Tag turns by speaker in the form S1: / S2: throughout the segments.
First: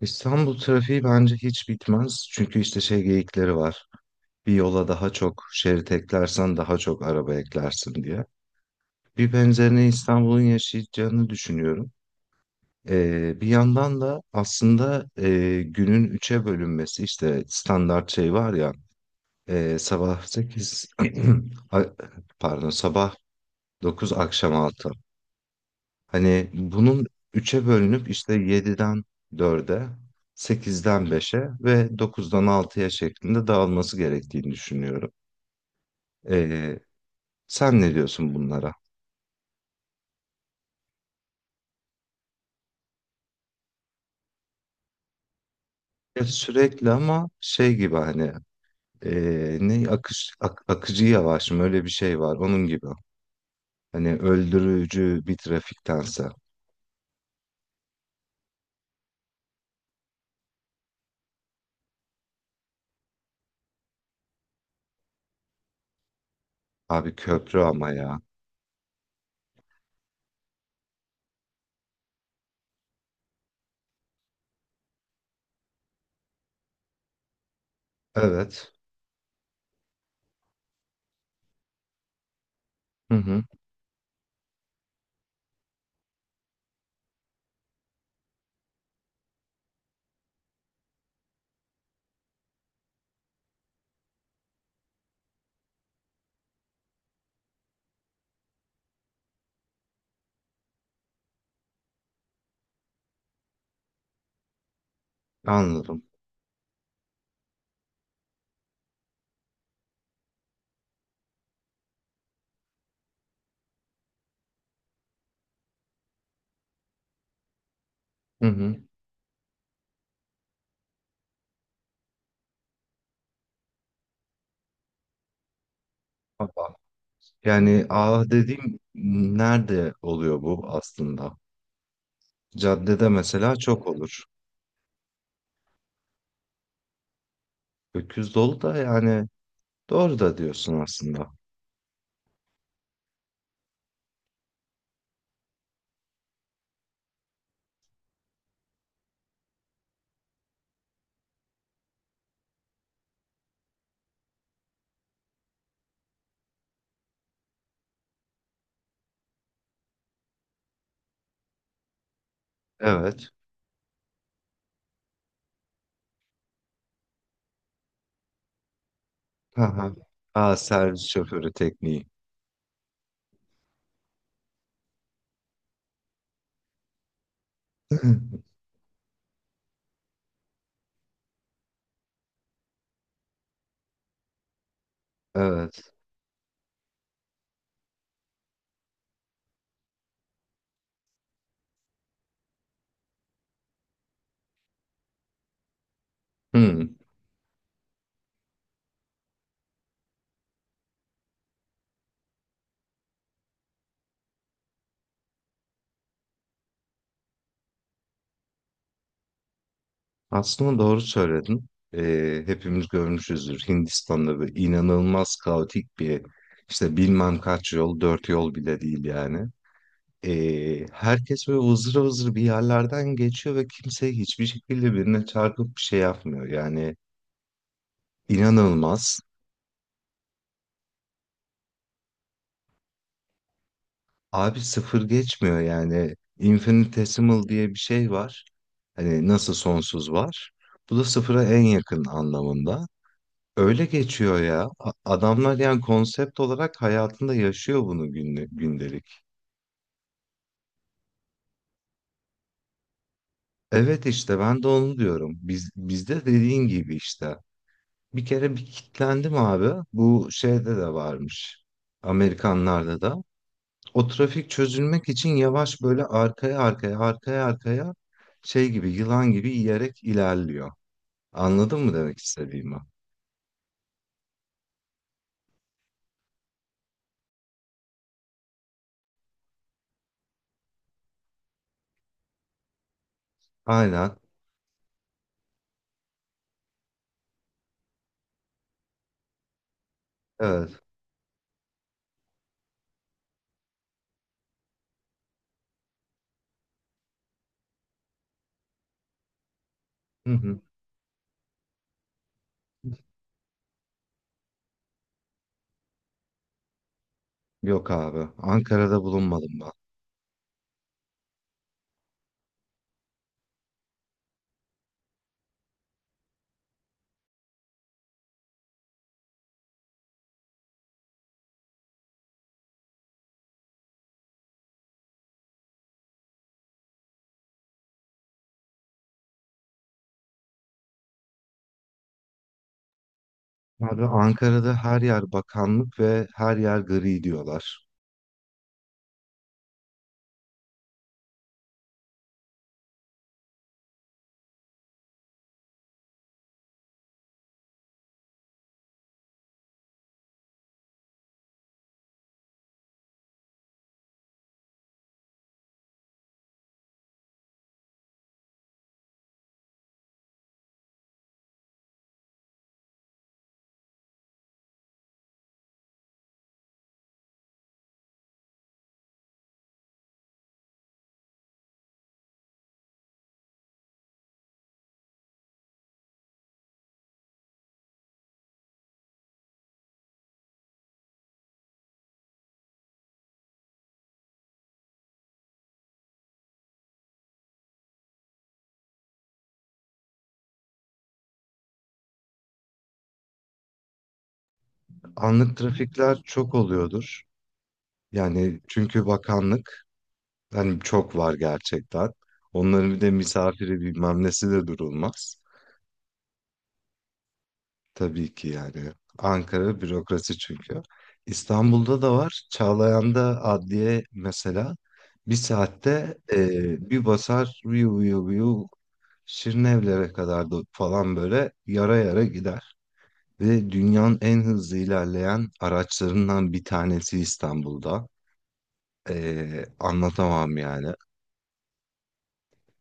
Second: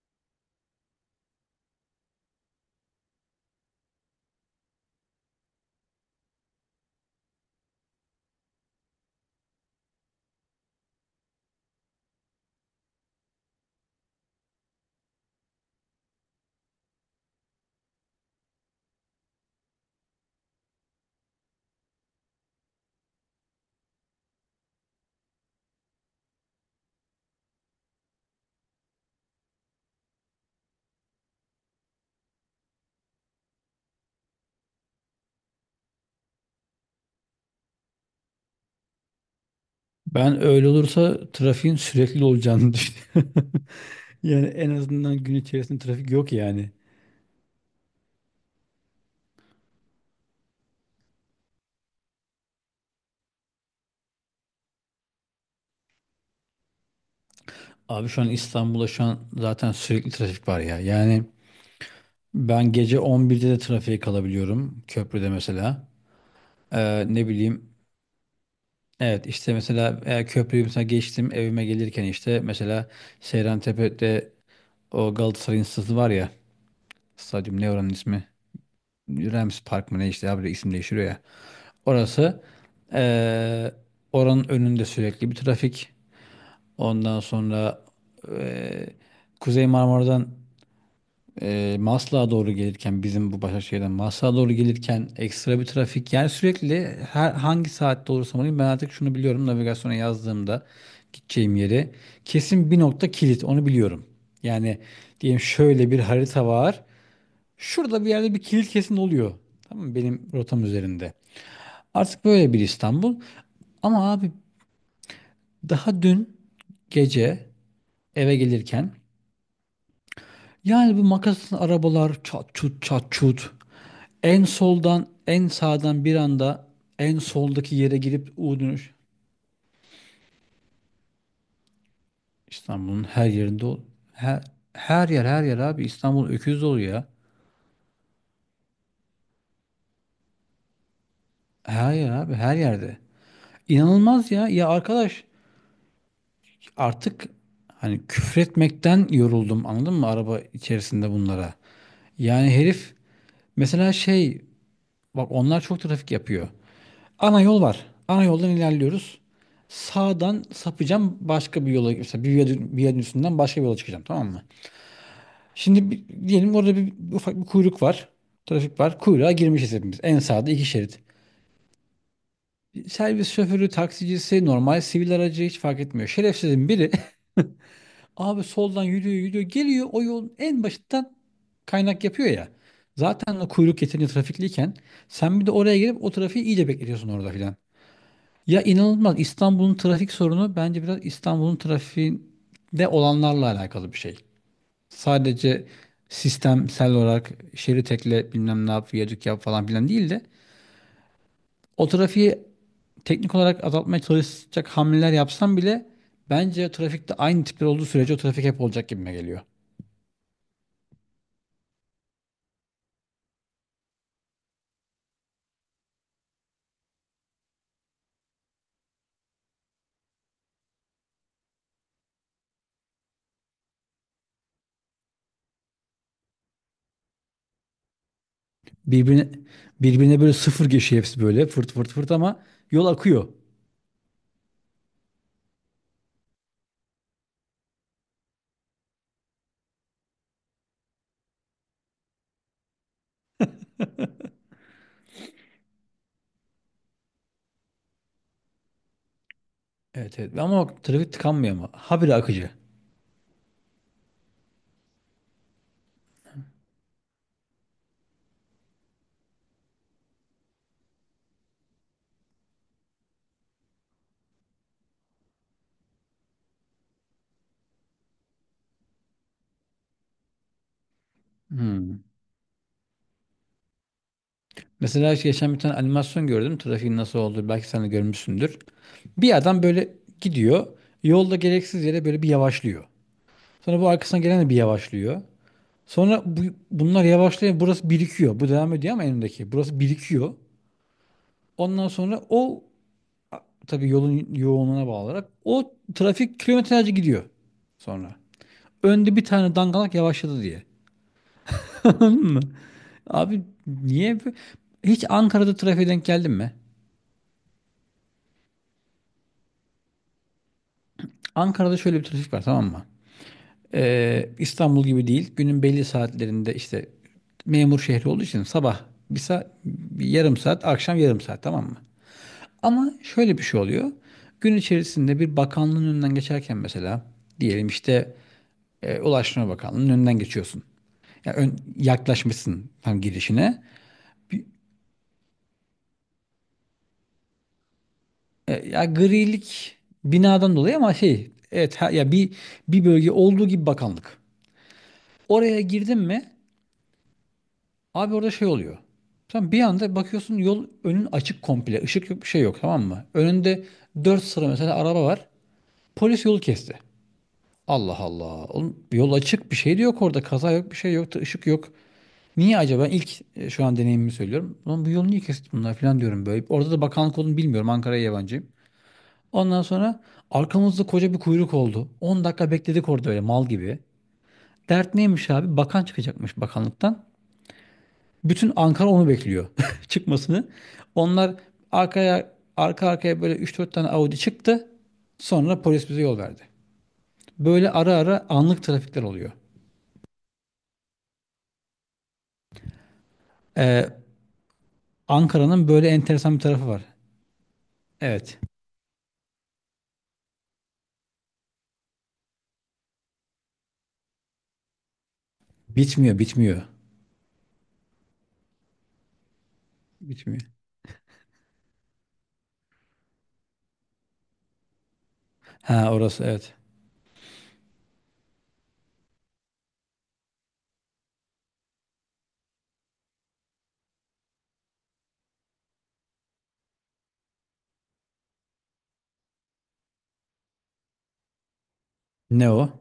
S1: İstanbul trafiği bence hiç bitmez. Çünkü işte şey geyikleri var. Bir yola daha çok şerit eklersen daha çok araba eklersin diye. Bir benzerini İstanbul'un yaşayacağını düşünüyorum. Bir yandan da aslında günün üçe bölünmesi işte standart şey var ya, sabah 8, pardon, sabah 9 akşam 6. Hani bunun üçe bölünüp işte 7'den 4'e, 8'den 5'e ve 9'dan 6'ya şeklinde dağılması gerektiğini düşünüyorum. Ee, sen ne diyorsun bunlara?
S2: Ben öyle olursa trafiğin sürekli olacağını düşünüyorum. Yani en azından gün içerisinde trafik
S1: Ya
S2: yok yani.
S1: sürekli ama şey gibi hani ne akış akıcı yavaş mı öyle bir şey var onun gibi. Hani öldürücü bir trafiktense.
S2: Abi şu an İstanbul'da şu an zaten sürekli trafik var ya. Yani ben gece 11'de de trafiğe kalabiliyorum köprüde mesela.
S1: Abi
S2: Ne
S1: köprü
S2: bileyim
S1: ama ya.
S2: evet işte mesela köprüyü mesela geçtim evime gelirken işte mesela Seyrantepe'de o Galatasaray stadı var ya, stadyum, ne oranın ismi?
S1: Evet.
S2: Rams Park mı ne işte, abi isim değiştiriyor ya. Orası,
S1: Hı hı.
S2: eee, oranın önünde sürekli bir trafik. Ondan sonra eee, Kuzey Marmara'dan Maslak'a doğru gelirken bizim bu Başakşehir'den Maslak'a doğru gelirken ekstra bir trafik. Yani sürekli her hangi saatte olursam olayım ben artık şunu biliyorum, navigasyona yazdığımda gideceğim yeri kesin bir nokta kilit onu biliyorum. Yani diyelim şöyle bir
S1: Anladım.
S2: harita var. Şurada bir yerde bir kilit kesin oluyor. Tamam mı? Benim rotam üzerinde. Artık böyle bir İstanbul. Ama abi daha dün gece eve
S1: Hı hı.
S2: gelirken yani, bu makaslı arabalar, çat çut çat çut. En soldan en sağdan bir anda
S1: Baba.
S2: en soldaki
S1: Yani
S2: yere
S1: ah
S2: girip U
S1: dediğim
S2: dönüş.
S1: nerede oluyor bu aslında?
S2: İstanbul'un
S1: Caddede
S2: her
S1: mesela
S2: yerinde ol.
S1: çok olur.
S2: Her, her yer her yer abi, İstanbul öküz dolu ya.
S1: Öküz dolu da yani doğru da diyorsun aslında.
S2: Her yer abi, her yerde. İnanılmaz ya. Ya arkadaş, artık hani küfretmekten yoruldum, anladın mı, araba içerisinde bunlara. Yani herif mesela şey, bak, onlar çok trafik yapıyor. Ana yol var. Ana yoldan ilerliyoruz. Sağdan sapacağım başka bir yola, mesela bir viyadünün
S1: Evet.
S2: üstünden başka bir yola çıkacağım, tamam mı? Şimdi diyelim orada bir ufak bir kuyruk var. Trafik var. Kuyruğa girmişiz
S1: Aha.
S2: hepimiz. En sağda
S1: Aa,
S2: iki şerit.
S1: servis şoförü tekniği.
S2: Servis şoförü, taksicisi, normal sivil aracı hiç fark etmiyor. Şerefsizin biri. Abi soldan yürüyor yürüyor geliyor, o yolun en başından kaynak yapıyor ya. Zaten o kuyruk yeterince trafikliyken sen bir de oraya
S1: Evet.
S2: gelip o trafiği iyice bekletiyorsun orada filan. Ya inanılmaz, İstanbul'un trafik sorunu bence biraz İstanbul'un trafiğinde olanlarla alakalı bir şey. Sadece sistemsel
S1: Hmm.
S2: olarak şerit ekle bilmem ne yap viyadük yap falan filan değil de, o trafiği teknik olarak azaltmaya çalışacak hamleler yapsam bile bence trafikte aynı tipler olduğu sürece o trafik hep olacak gibime geliyor.
S1: Aslında doğru söyledin. Hepimiz görmüşüzdür. Hindistan'da böyle inanılmaz kaotik bir işte bilmem kaç yol, dört yol bile değil yani. Herkes böyle vızır vızır bir yerlerden geçiyor ve kimse hiçbir şekilde birine çarpıp bir şey yapmıyor. Yani inanılmaz.
S2: Birbirine, birbirine böyle sıfır geçiyor hepsi, böyle fırt fırt fırt, ama yol akıyor.
S1: Abi sıfır geçmiyor yani. Infinitesimal diye bir şey var. Hani nasıl sonsuz var. Bu da sıfıra en yakın anlamında. Öyle geçiyor ya. Adamlar yani konsept olarak hayatında yaşıyor bunu günlük, gündelik.
S2: Evet evet, ama o trafik tıkanmıyor ama habire akıcı.
S1: Evet işte ben de onu diyorum. Bizde dediğin gibi işte. Bir kere bir kitlendim abi. Bu şeyde de varmış. Amerikanlarda da. O trafik çözülmek için yavaş böyle arkaya arkaya arkaya arkaya şey gibi yılan gibi yiyerek ilerliyor. Anladın mı
S2: Hmm.
S1: demek istediğimi?
S2: Mesela işte geçen bir tane animasyon gördüm trafiğin nasıl olduğu, belki sen de görmüşsündür. Bir adam böyle gidiyor yolda, gereksiz yere böyle bir yavaşlıyor. Sonra bu
S1: Aynen.
S2: arkasına gelen de bir yavaşlıyor. Sonra bunlar yavaşlıyor, burası birikiyor. Bu devam ediyor ama önündeki, burası birikiyor.
S1: Evet.
S2: Ondan sonra o, tabii yolun yoğunluğuna bağlı olarak, o trafik kilometrelerce gidiyor sonra. Önde bir tane dangalak
S1: Hı
S2: yavaşladı
S1: hı.
S2: diye. Anladın mı? Abi niye, hiç Ankara'da trafiğe denk geldin mi?
S1: Yok abi. Ankara'da bulunmadım ben.
S2: Ankara'da şöyle bir trafik var, tamam mı? İstanbul gibi değil. Günün belli saatlerinde işte, memur şehri olduğu için, sabah bir saat, bir yarım saat, akşam yarım saat, tamam mı? Ama şöyle bir şey oluyor. Gün içerisinde bir bakanlığın önünden geçerken mesela, diyelim işte Ulaştırma Bakanlığı'nın önünden geçiyorsun. Ya yaklaşmışsın tam girişine.
S1: Abi
S2: Bir.
S1: Ankara'da her yer bakanlık ve her yer gri diyorlar.
S2: Ya, grilik binadan dolayı ama şey, evet, ya bir bölge olduğu gibi bakanlık. Oraya girdin mi abi, orada şey oluyor. Sen bir anda bakıyorsun yol, önün açık komple. Işık yok, bir şey yok, tamam mı? Önünde 4 sıra mesela araba var. Polis yolu kesti. Allah Allah. Oğlum, yol açık, bir şey de yok orada. Kaza yok, bir şey yok, da ışık yok. Niye acaba? İlk, şu an deneyimimi söylüyorum, ulan bu yolu niye kesti bunlar falan diyorum böyle. Orada da bakanlık olduğunu bilmiyorum, Ankara'ya yabancıyım. Ondan sonra arkamızda koca bir kuyruk oldu. 10 dakika bekledik orada öyle mal gibi. Dert neymiş abi? Bakan çıkacakmış bakanlıktan. Bütün Ankara onu bekliyor çıkmasını. Onlar arka arkaya böyle üç dört tane Audi çıktı. Sonra polis bize yol verdi. Böyle ara ara anlık trafikler oluyor. Ee,
S1: Anlık
S2: Ankara'nın böyle
S1: trafikler
S2: enteresan bir
S1: çok
S2: tarafı var.
S1: oluyordur.
S2: Evet.
S1: Yani çünkü bakanlık hani çok var gerçekten. Onların bir de misafiri bilmem nesi de durulmaz.
S2: Bitmiyor, bitmiyor.
S1: Tabii ki yani. Ankara bürokrasi
S2: Bitmiyor.
S1: çünkü. İstanbul'da da var. Çağlayan'da adliye mesela bir
S2: Ha,
S1: saatte
S2: orası evet.
S1: bir basar viyu viyu viyu Şirinevlere kadar da falan böyle yara yara gider. Ve dünyanın en hızlı ilerleyen araçlarından bir tanesi İstanbul'da. Anlatamam yani.
S2: Ne o?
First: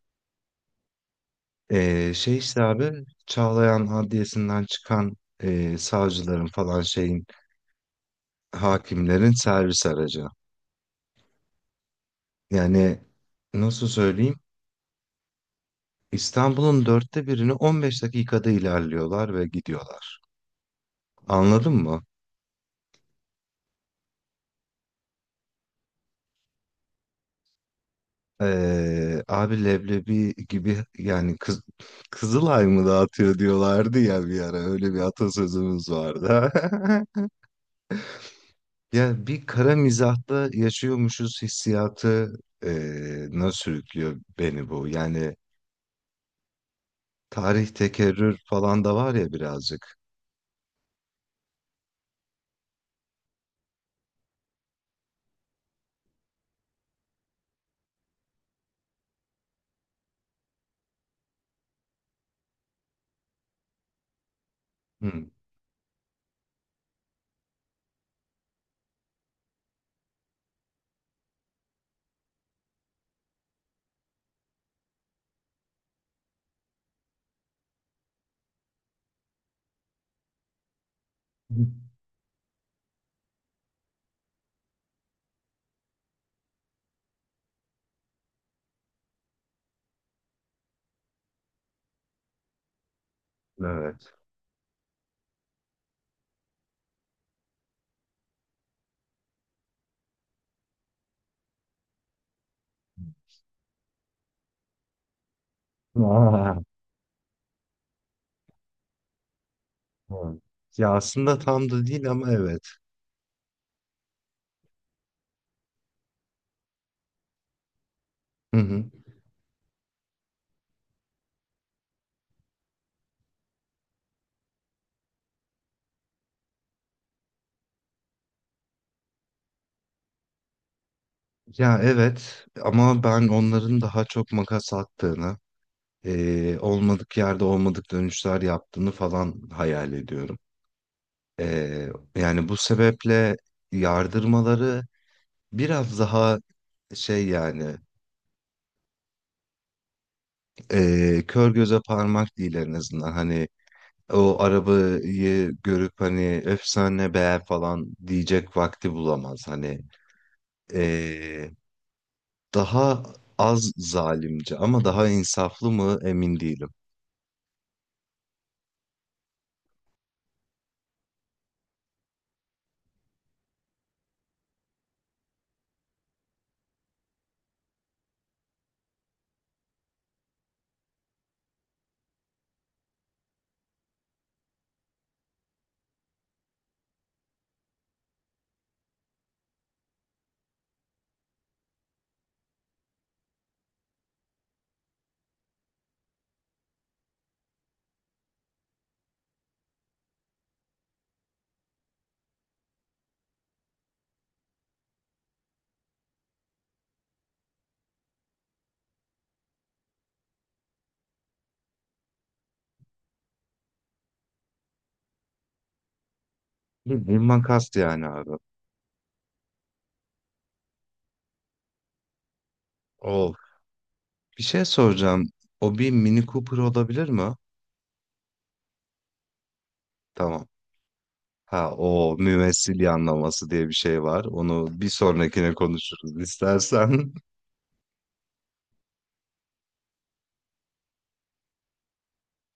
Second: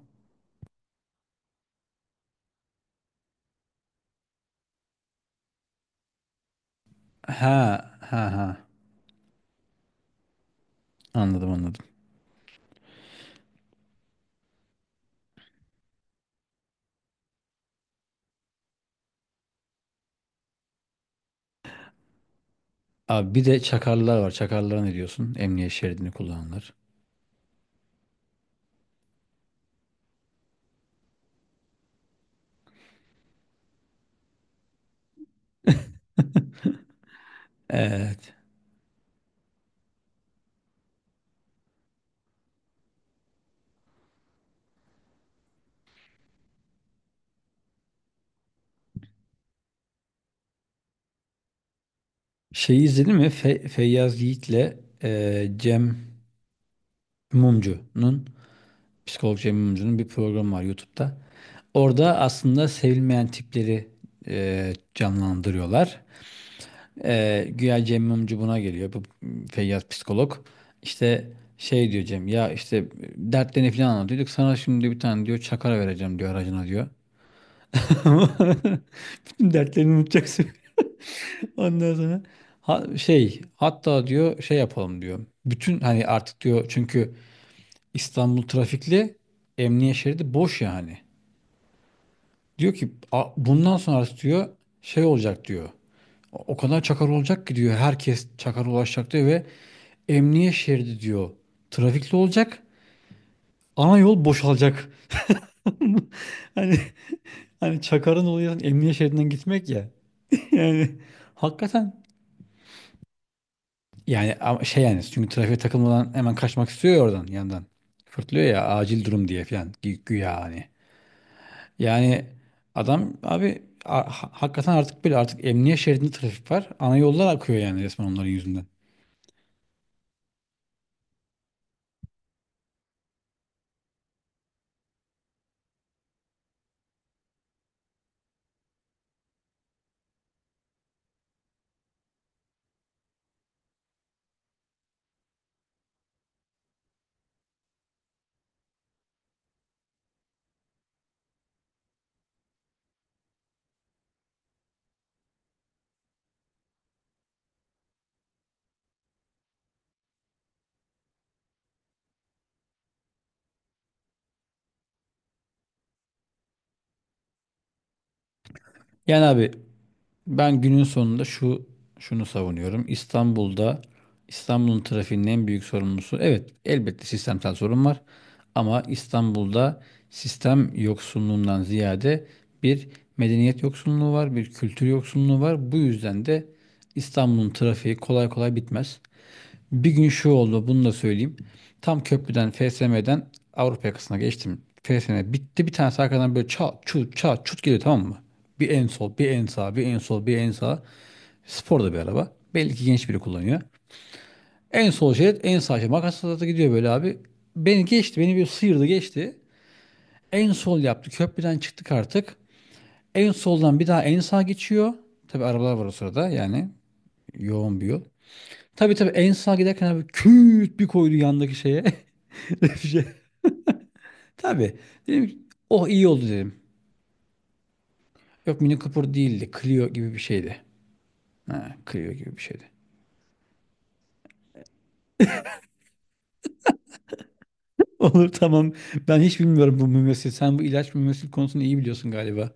S1: Şey işte abi Çağlayan Adliyesi'nden çıkan savcıların falan şeyin
S2: Ha ha ha.
S1: hakimlerin servis aracı.
S2: Anladım anladım.
S1: Yani nasıl söyleyeyim? İstanbul'un dörtte birini 15 dakikada ilerliyorlar ve gidiyorlar. Anladın mı?
S2: Abi bir de çakarlar var. Çakarlara ne diyorsun? Emniyet şeridini kullananlar.
S1: Abi leblebi gibi yani Kızılay mı dağıtıyor diyorlardı ya bir ara öyle bir atasözümüz vardı.
S2: Evet.
S1: Ya bir kara mizahta yaşıyormuşuz hissiyatı nasıl sürüklüyor beni bu. Yani tarih tekerrür falan da var ya birazcık.
S2: Şeyi izledin mi? Feyyaz Yiğit'le Cem Mumcu'nun psikolog Cem Mumcu'nun bir programı var YouTube'da. Orada aslında sevilmeyen tipleri
S1: Hı.
S2: canlandırıyorlar. Güya Cem Mumcu buna geliyor. Bu Feyyaz psikolog. İşte, şey diyor Cem, ya işte dertlerini falan anlatıyorduk, sana şimdi bir tane diyor çakara vereceğim diyor aracına diyor. Bütün dertlerini unutacaksın. Ondan sonra şey, hatta diyor şey yapalım diyor. Bütün, hani artık diyor, çünkü İstanbul trafikli, emniyet şeridi boş yani. Diyor ki, Bundan sonra
S1: Evet.
S2: diyor şey olacak diyor. O kadar çakar olacak ki diyor, herkes çakar ulaşacak diyor ve emniyet şeridi diyor trafikli olacak. Ana yol boşalacak." Hani, çakarın olayı emniyet şeridinden gitmek ya.
S1: Evet.
S2: Yani,
S1: Ya aslında tam da
S2: hakikaten.
S1: değil ama evet.
S2: Yani ama, şey yani, çünkü trafiğe takılmadan hemen kaçmak istiyor ya, oradan yandan. Fırtlıyor
S1: Hı
S2: ya,
S1: hı.
S2: acil durum diye falan, güya hani. Yani adam abi, hakikaten artık böyle, artık emniyet şeridinde trafik var. Ana yollar akıyor, yani resmen onların yüzünden.
S1: Ya evet ama ben onların daha çok makas attığını, olmadık yerde olmadık dönüşler yaptığını falan hayal ediyorum. Yani bu sebeple yardırmaları biraz daha şey yani kör göze parmak değil en azından. Hani o arabayı görüp hani efsane beğer falan diyecek vakti bulamaz. Hani eee, Daha az zalimce ama daha insaflı mı emin değilim.
S2: Yani abi, ben günün sonunda şunu savunuyorum. İstanbul'un trafiğinin en büyük sorumlusu, evet elbette sistemsel sorun var, ama İstanbul'da sistem yoksunluğundan ziyade bir medeniyet yoksunluğu var, bir kültür yoksunluğu var. Bu yüzden de İstanbul'un trafiği kolay kolay bitmez. Bir gün şu oldu, bunu da söyleyeyim. Tam köprüden FSM'den Avrupa yakasına geçtim. FSM bitti, bir tanesi arkadan böyle çat çut çat çut geliyor, tamam mı? Bir en sol, bir en sağ, bir en sol, bir en sağ. Spor da bir araba, belli ki genç biri kullanıyor. En sol şerit, en sağ şerit. Makasla da gidiyor böyle abi. Beni geçti, beni bir sıyırdı geçti. En sol yaptı, köprüden çıktık artık. En soldan bir daha en sağ geçiyor. Tabi arabalar var o sırada yani,
S1: Bildiğin makas
S2: yoğun bir yol.
S1: yani abi.
S2: Tabi tabi, en sağa giderken abi küt bir koydu yandaki şeye. Bir şey.
S1: Of. Bir şey
S2: Tabii. Dedim
S1: soracağım.
S2: ki,
S1: O
S2: oh
S1: bir
S2: iyi
S1: Mini
S2: oldu
S1: Cooper
S2: dedim.
S1: olabilir mi?
S2: Yok, Mini Cooper değildi. Clio gibi bir
S1: Tamam.
S2: şeydi.
S1: Ha
S2: Ha, Clio
S1: o
S2: gibi bir şeydi.
S1: mümessil yanlaması diye bir şey var. Onu bir sonrakine konuşuruz istersen.
S2: Olur, tamam. Ben hiç bilmiyorum bu mümessil. Sen bu ilaç mümessil konusunu iyi biliyorsun galiba.